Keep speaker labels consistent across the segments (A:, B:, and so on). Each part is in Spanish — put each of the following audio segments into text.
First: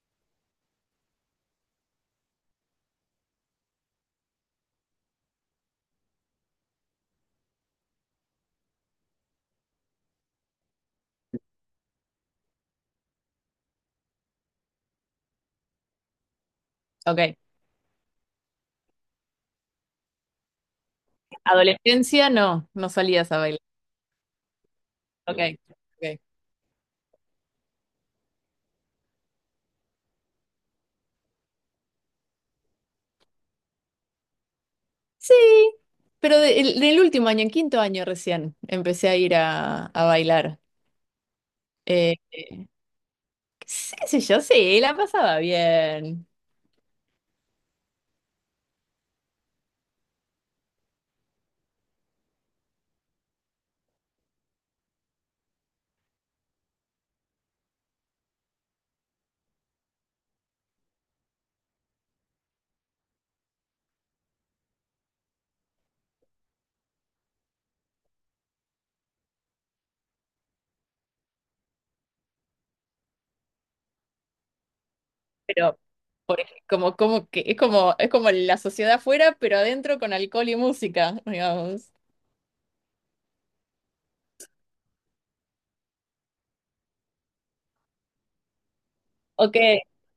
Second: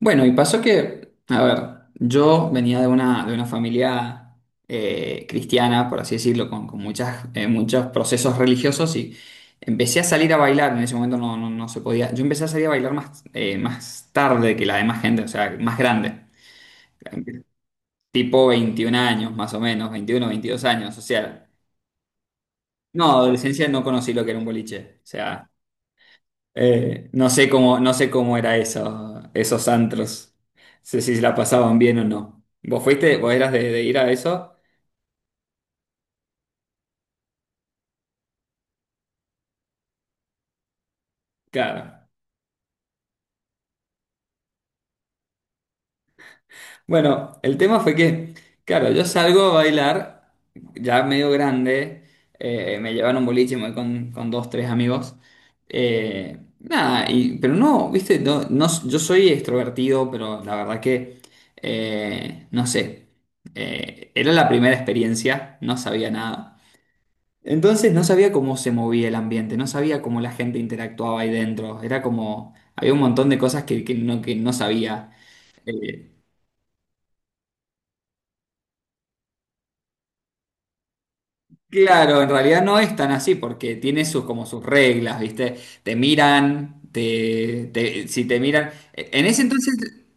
A: Bueno, y pasó que, a ver, yo venía de una familia cristiana, por así decirlo, con muchas, muchos procesos religiosos y empecé a salir a bailar, en ese momento no se podía, yo empecé a salir a bailar más, más tarde que la demás gente, o sea, más grande,
B: Ok.
A: tipo 21 años más o menos, 21, 22 años, o sea,
B: Adolescencia, no, no
A: no,
B: salías a bailar.
A: adolescencia no conocí lo que era un boliche, o
B: Ok.
A: sea...
B: Ok.
A: No sé cómo era eso, esos antros. Sé si la pasaban bien o no. ¿Vos fuiste? ¿Vos eras de ir a eso?
B: Sí, pero del último año, en quinto año recién, empecé a ir a bailar.
A: Claro.
B: Eh, sí, sí, yo sí, la pasaba bien.
A: Bueno, el tema fue que, claro, yo salgo a bailar, ya medio grande, me llevaron un boliche, me voy con dos, tres amigos. Nada, pero no, viste, yo soy extrovertido, pero la verdad que, no sé. Era la primera experiencia, no sabía nada. Entonces no sabía cómo se movía el ambiente, no sabía cómo la gente interactuaba ahí dentro. Era como, había un montón de cosas que no sabía.
B: Pero,
A: Eh,
B: como que es como la sociedad afuera, pero adentro con alcohol y música, digamos.
A: claro, en realidad no es tan así porque tiene sus, como sus reglas, ¿viste? Te miran, si te miran. En ese
B: Ok,
A: entonces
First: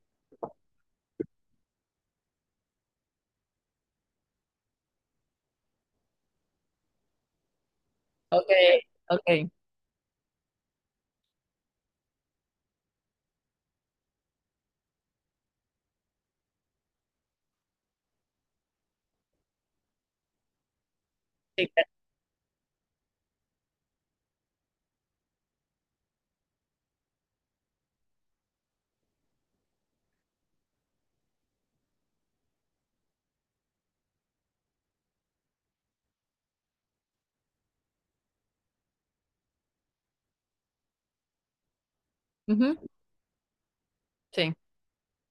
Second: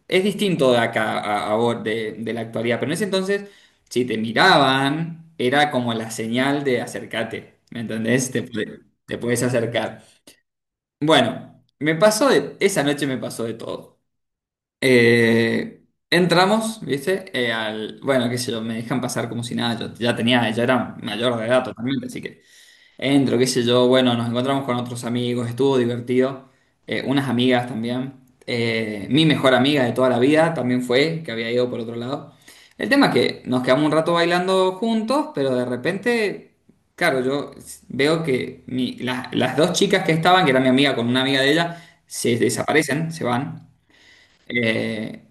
A: es distinto de acá a vos, de la actualidad, pero en ese entonces si te miraban era como la señal de acércate, ¿me entendés? Te,
B: ok,
A: te puedes
B: ok.
A: acercar. Bueno, esa noche me pasó de todo. Entramos, ¿viste? Bueno, qué sé yo, me dejan pasar como si nada, yo ya tenía, ya era mayor de edad
B: Sí, claro.
A: totalmente, así que entro, qué sé yo, bueno, nos encontramos con otros amigos, estuvo divertido, unas amigas también. Mi mejor amiga de toda la vida también fue, que había ido por otro lado. El tema es que nos quedamos un rato bailando juntos, pero de repente, claro, yo veo que las dos chicas que estaban, que era mi amiga con una amiga de ella, se
B: Ujú,
A: desaparecen, se van.
B: sí.
A: Eh,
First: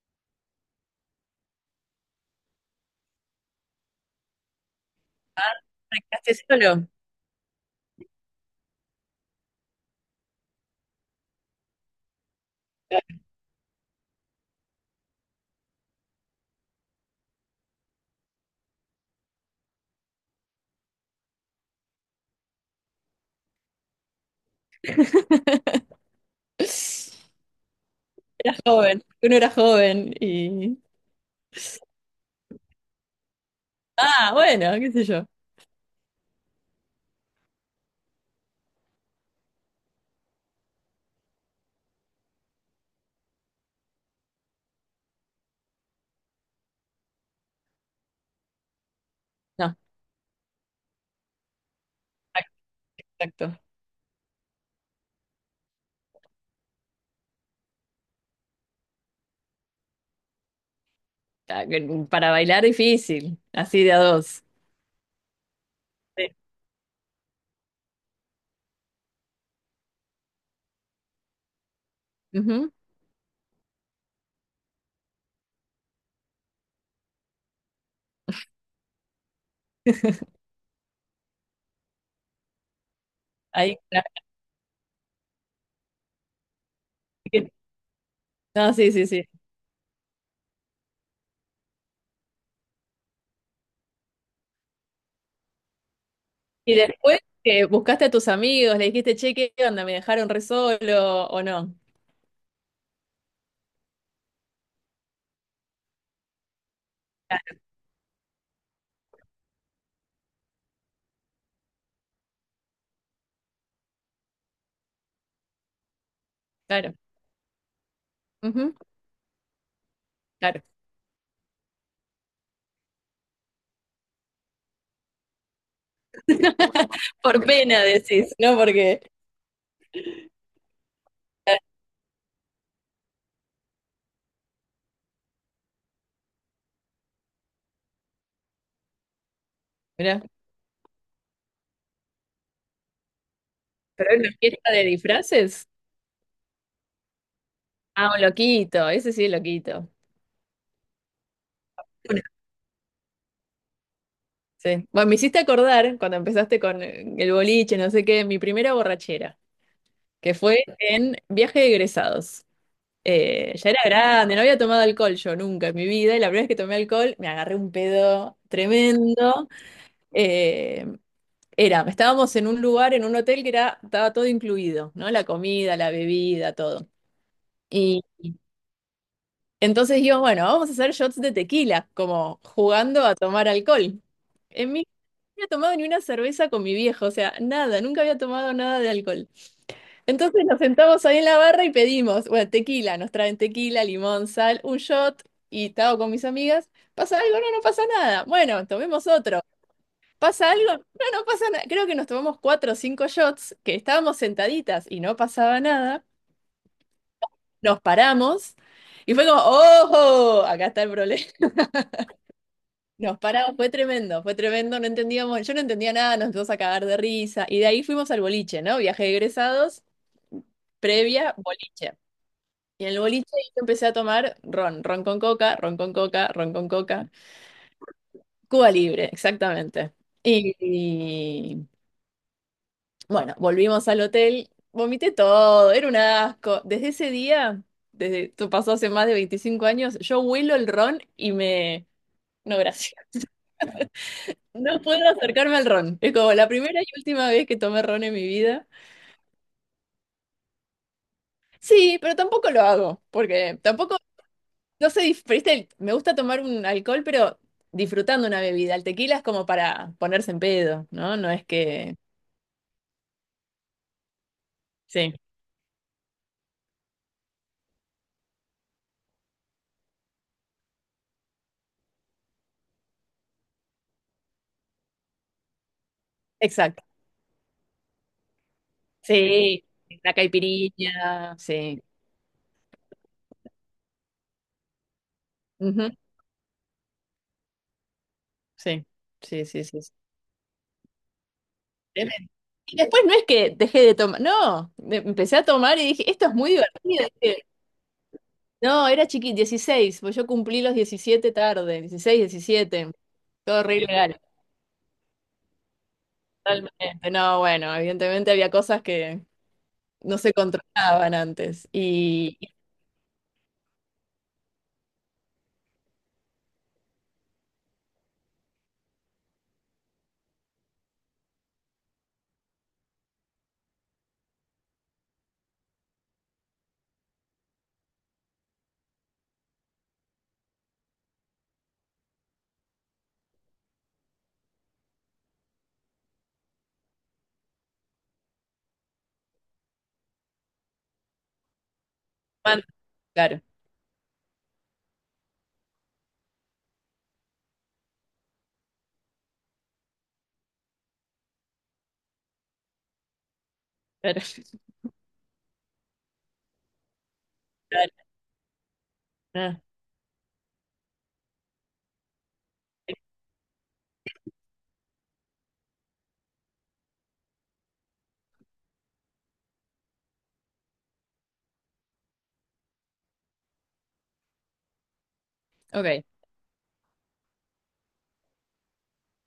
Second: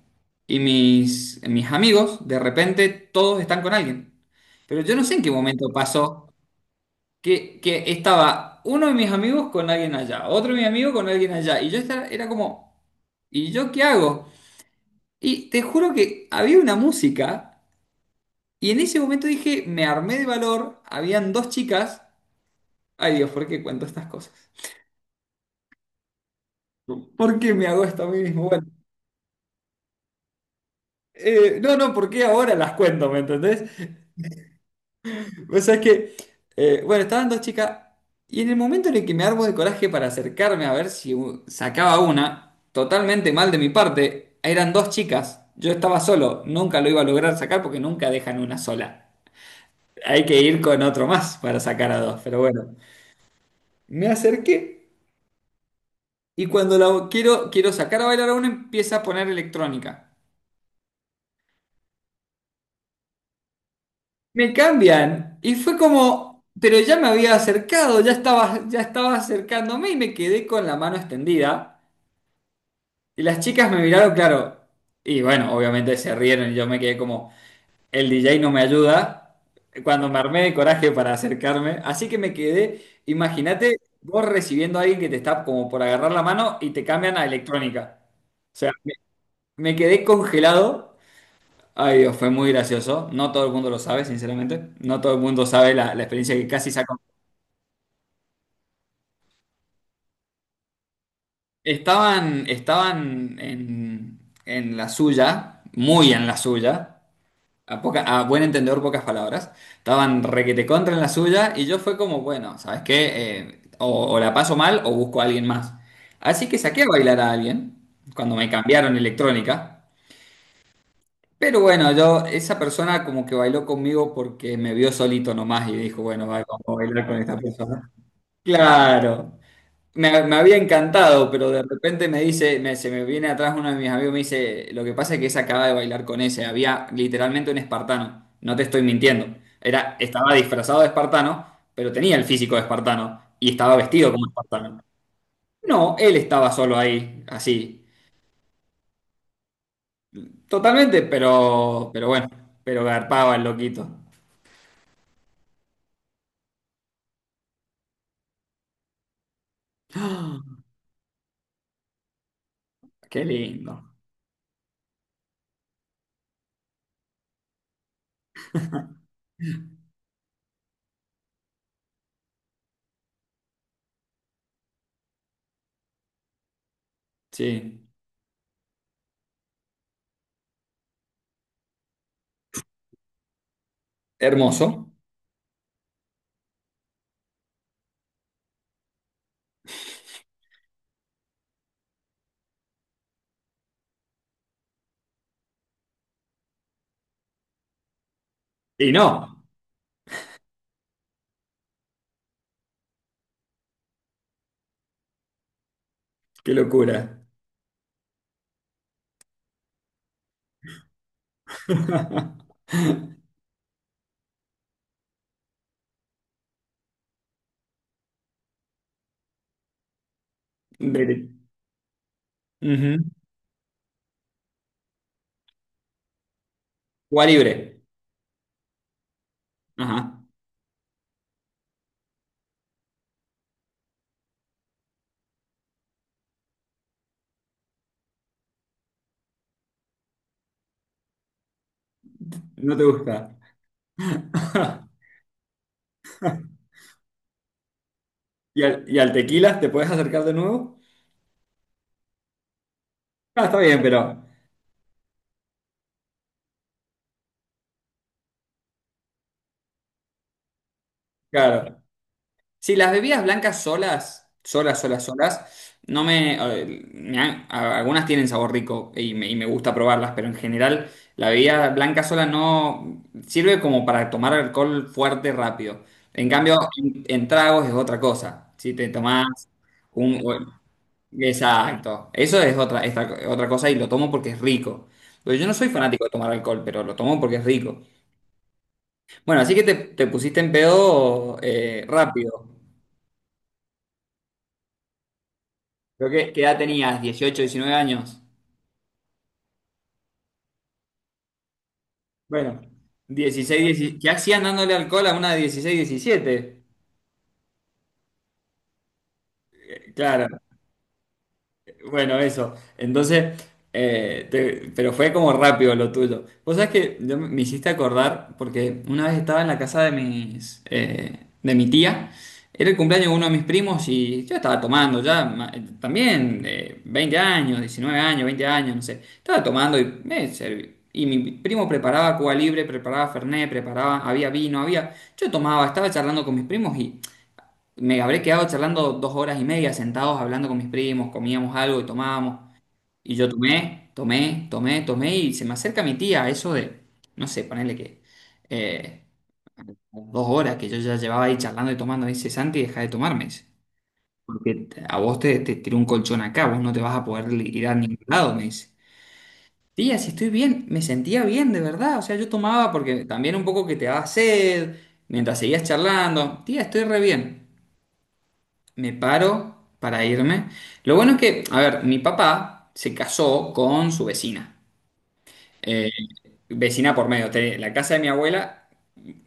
A: y mis amigos, de repente, todos están con alguien. Pero yo no sé en qué
B: Ah,
A: momento pasó
B: ¿practicaste solo?
A: que estaba uno de mis amigos con alguien allá, otro de mis amigos con alguien allá, y era como, ¿y yo qué hago? Y te juro que había una música, y en ese momento dije, me armé de valor, habían dos chicas, ay Dios, ¿por qué cuento estas cosas? ¿Por qué me hago esto a mí mismo? Bueno,
B: Joven, uno era joven y.
A: no, no, ¿por qué ahora las cuento, me entendés?
B: Ah, bueno, qué sé yo.
A: Vos es que, bueno, estaban dos chicas y en el momento en el que me armo de coraje para acercarme a ver si sacaba una, totalmente mal de mi parte, eran dos chicas, yo estaba solo, nunca lo iba a lograr sacar porque nunca dejan una sola.
B: No,
A: Hay que ir con otro más para sacar a dos, pero bueno.
B: exacto.
A: Me acerqué y cuando la quiero sacar a bailar a una empieza a poner electrónica.
B: Ah, que para bailar difícil, así de a dos.
A: Me cambian y fue
B: Sí.
A: como, pero ya me había acercado, ya estaba acercándome y me quedé con la mano extendida.
B: Ujú.
A: Y las chicas me miraron, claro. Y bueno, obviamente se rieron y yo me quedé como, el DJ no me ayuda. Cuando me armé de coraje para acercarme. Así que me quedé, imagínate
B: Ahí, claro.
A: vos recibiendo a alguien que te está como por agarrar la mano y te cambian a electrónica. O sea,
B: No, sí,
A: me,
B: sí, sí.
A: me quedé congelado. Ay Dios, fue muy gracioso. No todo el mundo lo sabe, sinceramente. No todo el mundo sabe la experiencia que casi
B: Y
A: sacó.
B: después que buscaste a tus amigos, le dijiste, che, ¿qué onda? ¿Me dejaron re solo o no?
A: Estaban en la suya, muy en la suya. A buen entendedor, pocas palabras. Estaban requete contra en la suya y yo fue como, bueno, ¿sabes qué? O la paso mal o busco a alguien más. Así que saqué a
B: Claro.
A: bailar a alguien cuando me
B: Ujú,
A: cambiaron electrónica.
B: claro.
A: Pero bueno, yo, esa persona como que bailó conmigo porque me vio solito nomás y dijo, bueno, va, vamos a bailar con esta
B: Por pena
A: persona.
B: decís, ¿no? Porque,
A: Claro. Me había encantado, pero de repente me dice, se me viene atrás uno de mis amigos, me dice, lo que pasa es que esa acaba de bailar con ese, había literalmente un espartano, no te estoy mintiendo, era,
B: mirá,
A: estaba disfrazado de espartano, pero tenía el físico de espartano y estaba vestido
B: pero es
A: como
B: una fiesta
A: espartano.
B: de disfraces.
A: No, él estaba solo ahí, así,
B: Ah, un loquito, ese sí es loquito.
A: totalmente, pero bueno, pero garpaba el loquito.
B: Sí. Bueno, me hiciste acordar cuando empezaste con el boliche, no sé qué, mi primera borrachera. Que fue en viaje de egresados.
A: Qué
B: Ya era
A: lindo.
B: grande, no había tomado alcohol yo nunca en mi vida, y la primera vez que tomé alcohol me agarré un pedo tremendo. Eh, estábamos en un lugar, en un hotel que era, estaba todo incluido, ¿no? La comida, la bebida, todo.
A: Sí.
B: Y entonces dijimos, bueno, vamos a hacer shots de tequila, como jugando a tomar alcohol. En mi no
A: Hermoso.
B: había tomado ni una cerveza con mi viejo, o sea, nada, nunca había tomado nada de alcohol. Entonces nos sentamos ahí en la barra y pedimos, bueno, tequila, nos traen tequila, limón, sal, un shot y estaba con mis amigas. ¿Pasa algo? No, no pasa nada. Bueno,
A: Y
B: tomemos otro.
A: no,
B: ¿Pasa algo? No, no pasa nada. Creo que nos tomamos cuatro o cinco shots, que estábamos sentaditas y no pasaba nada.
A: qué locura.
B: Nos paramos y fue como, ¡ojo! Acá está el problema. Nos paramos, fue tremendo, no entendíamos, yo no entendía nada, nos empezamos a cagar de risa. Y de ahí fuimos al boliche, ¿no? Viaje de egresados,
A: De-
B: previa, boliche. Y en el
A: Ujú.
B: boliche yo empecé a tomar ron, ron con coca, ron con coca, ron con coca,
A: Cuba libre.
B: Cuba Libre, exactamente.
A: Ajá,
B: Y, y, bueno, volvimos al hotel, vomité todo, era un asco. Desde ese día, desde esto pasó hace más de 25 años, yo huelo el ron y me... No,
A: no te
B: gracias.
A: gusta.
B: No puedo acercarme al ron. Es como la primera y última vez que tomé ron en mi
A: ¿Y
B: vida.
A: al, y al tequila te puedes acercar de nuevo?
B: Sí, pero tampoco lo hago,
A: Ah, está
B: porque
A: bien, pero
B: tampoco no sé, dif- pero este, me gusta tomar un alcohol, pero disfrutando una bebida. El tequila es como para ponerse en pedo, ¿no? No es
A: claro.
B: que...
A: Si las bebidas blancas solas, solas, solas,
B: Sí,
A: solas, no me, me han- a- algunas tienen sabor rico y y me gusta probarlas, pero en general la bebida blanca sola no sirve como para tomar alcohol fuerte rápido. En cambio,
B: exacto.
A: en tragos es otra cosa. Si te tomás
B: Sí, la
A: un...
B: caipirinha, sí.
A: Exacto. Eso es otra, otra cosa y lo tomo porque es rico. Pues yo no soy
B: Ujú,
A: fanático de tomar alcohol, pero lo tomo porque es rico.
B: sí,
A: Bueno,
B: sí,
A: así que
B: sí,
A: te,
B: sí, sí.
A: te pusiste en pedo,
B: Tremendo.
A: rápido.
B: Y después no es que dejé de tomar, no, empecé a tomar y
A: Creo
B: dije, esto
A: que,
B: es
A: ¿qué
B: muy
A: edad tenías?
B: divertido.
A: dieciocho,
B: Dije,
A: diecinueve años?
B: no, era chiquito, 16, pues yo cumplí los 17 tarde, 16,
A: Bueno,
B: 17, todo
A: 16,
B: re
A: 17. ¿Qué
B: ilegal,
A: hacían dándole alcohol a una de 16, 17?
B: totalmente. No, bueno, evidentemente había cosas que, no
A: Claro.
B: se controlaban antes.
A: Bueno,
B: Y,
A: eso.
B: y-
A: Entonces, pero fue como rápido lo tuyo. Vos sabés que yo me hiciste acordar, porque una vez estaba en la casa de mi tía, era el cumpleaños de uno de mis primos y yo estaba tomando ya, ma- también 20 años, 19 años, 20 años, no sé. Estaba tomando y me serví. Y mi primo preparaba Cuba Libre, preparaba Fernet, preparaba, había vino, había... Yo tomaba, estaba charlando con mis primos, me habré quedado charlando 2 horas y media sentados hablando con mis primos, comíamos algo y tomábamos. Y yo
B: claro, claro,
A: tomé, tomé, tomé, tomé y se me acerca mi tía, eso de, no sé, ponerle que eh, 2 horas que yo ya llevaba ahí charlando y tomando. Me dice, Santi, deja de tomarme. Dice, porque a vos te tiró un colchón acá, vos no te vas a poder ir a ningún
B: claro,
A: lado, me dice.
B: ah,
A: Tía, si estoy bien, me sentía bien, de verdad. O sea, yo tomaba porque también un poco que te daba sed, mientras seguías charlando. Tía, estoy re bien, me paro para irme. Lo bueno es que, a ver, mi papá se casó con su vecina. Eh,
B: ok,
A: Vecina por medio, tenía la casa de mi abuela,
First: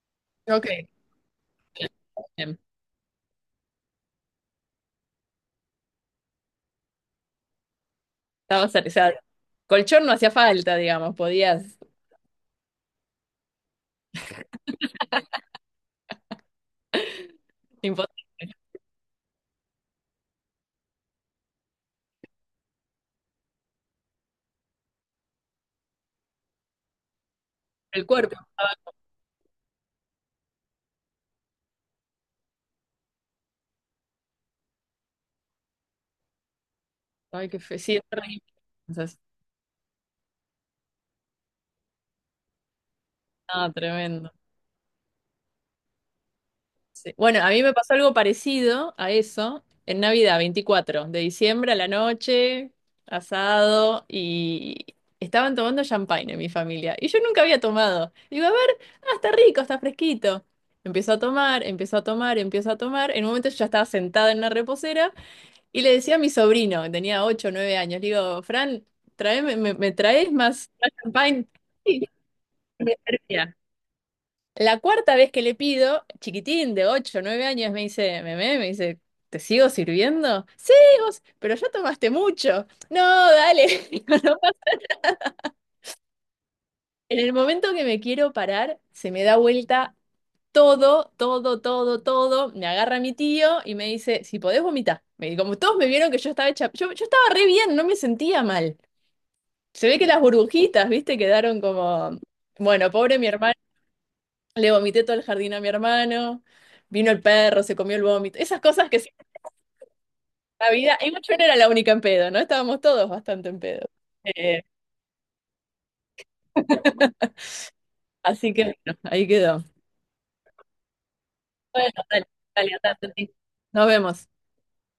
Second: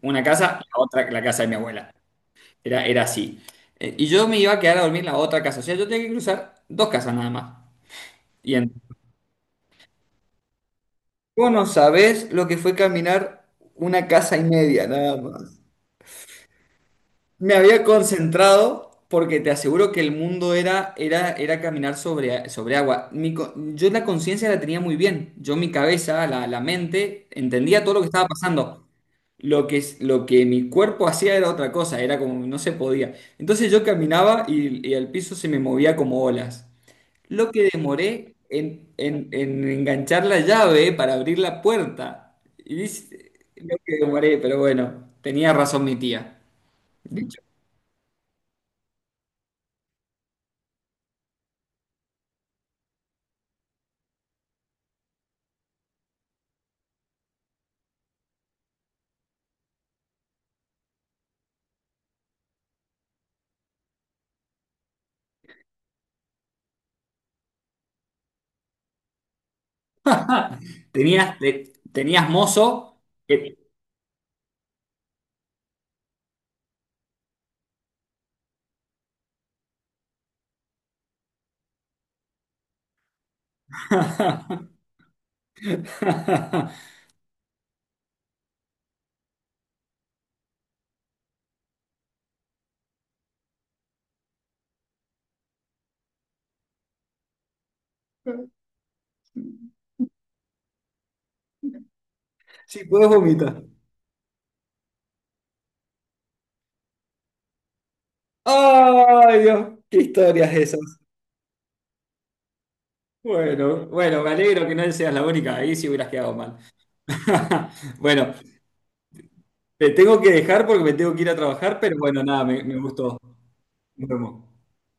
A: una casa, la
B: ok,
A: otra, la casa de mi abuela.
B: bien,
A: Era así. Y yo me iba a quedar a dormir en la otra casa. O sea, yo tenía que cruzar dos casas nada más. Y
B: estaba
A: en-
B: o sea, colchón no hacía falta, digamos,
A: Vos no
B: podías
A: sabés lo que fue caminar una casa y media, nada más. Me había
B: imponer
A: concentrado porque te aseguro que el mundo era caminar sobre agua. Yo la conciencia la tenía muy bien. Yo mi cabeza, la mente, entendía todo lo que
B: el
A: estaba
B: cuerpo.
A: pasando. Lo que mi cuerpo hacía era otra cosa, era como no se podía. Entonces yo caminaba y el piso se me movía como olas.
B: Ay,
A: Lo
B: qué
A: que
B: fe, sí, es
A: demoré
B: terrible.
A: en,
B: Entonces,
A: en- en enganchar la llave para abrir la puerta. Y dice,
B: ah,
A: lo que
B: tremendo.
A: demoré, pero bueno, tenía razón mi tía.
B: Sí. Bueno, a mí me pasó algo parecido a eso en Navidad, 24 de diciembre a la noche, asado, y estaban tomando champagne en mi familia. Y yo nunca había tomado. Digo, a ver, ah, está rico, está fresquito. Empiezo a tomar, empiezo a tomar, empiezo a tomar. En un momento yo ya estaba sentada en una reposera y le decía a mi sobrino, que tenía 8, o 9 años, le digo, Fran, me, me traes más, más
A: Tenías,
B: champagne?
A: te-
B: Sí,
A: tenías
B: me
A: mozo.
B: servía.
A: que-
B: La cuarta vez que le pido, chiquitín de 8, o 9 años, me dice, meme, me dice, ¿te sigo sirviendo? Sí, vos, pero ya tomaste mucho. No, dale. Digo, "No". En el momento que me quiero parar, se me da vuelta todo, todo, todo, todo. Me agarra mi tío y me dice, si podés vomitar. Como todos me vieron que yo estaba hecha, yo estaba re bien, no me sentía mal. Se ve que las burbujitas, viste, quedaron como,
A: Si
B: bueno,
A: podés
B: pobre mi
A: vomitar.
B: hermano. Le vomité todo el jardín a mi hermano, vino el perro, se comió el vómito, esas cosas que siempre
A: ¡Ay, Dios! ¡Qué historias
B: en la
A: esas!
B: vida, igual yo no era la única en pedo, ¿no? Estábamos todos bastante en
A: Bueno,
B: pedo.
A: bueno, me
B: Eh,
A: alegro que no seas la única. Ahí sí hubieras quedado mal. Bueno,
B: así que bueno, ahí quedó.
A: te tengo que dejar porque me tengo que ir a trabajar,
B: Bueno,
A: pero bueno,
B: dale,
A: nada, me,
B: dale,
A: me
B: andate,
A: gustó.
B: sí. Nos
A: Nos
B: vemos.
A: vemos.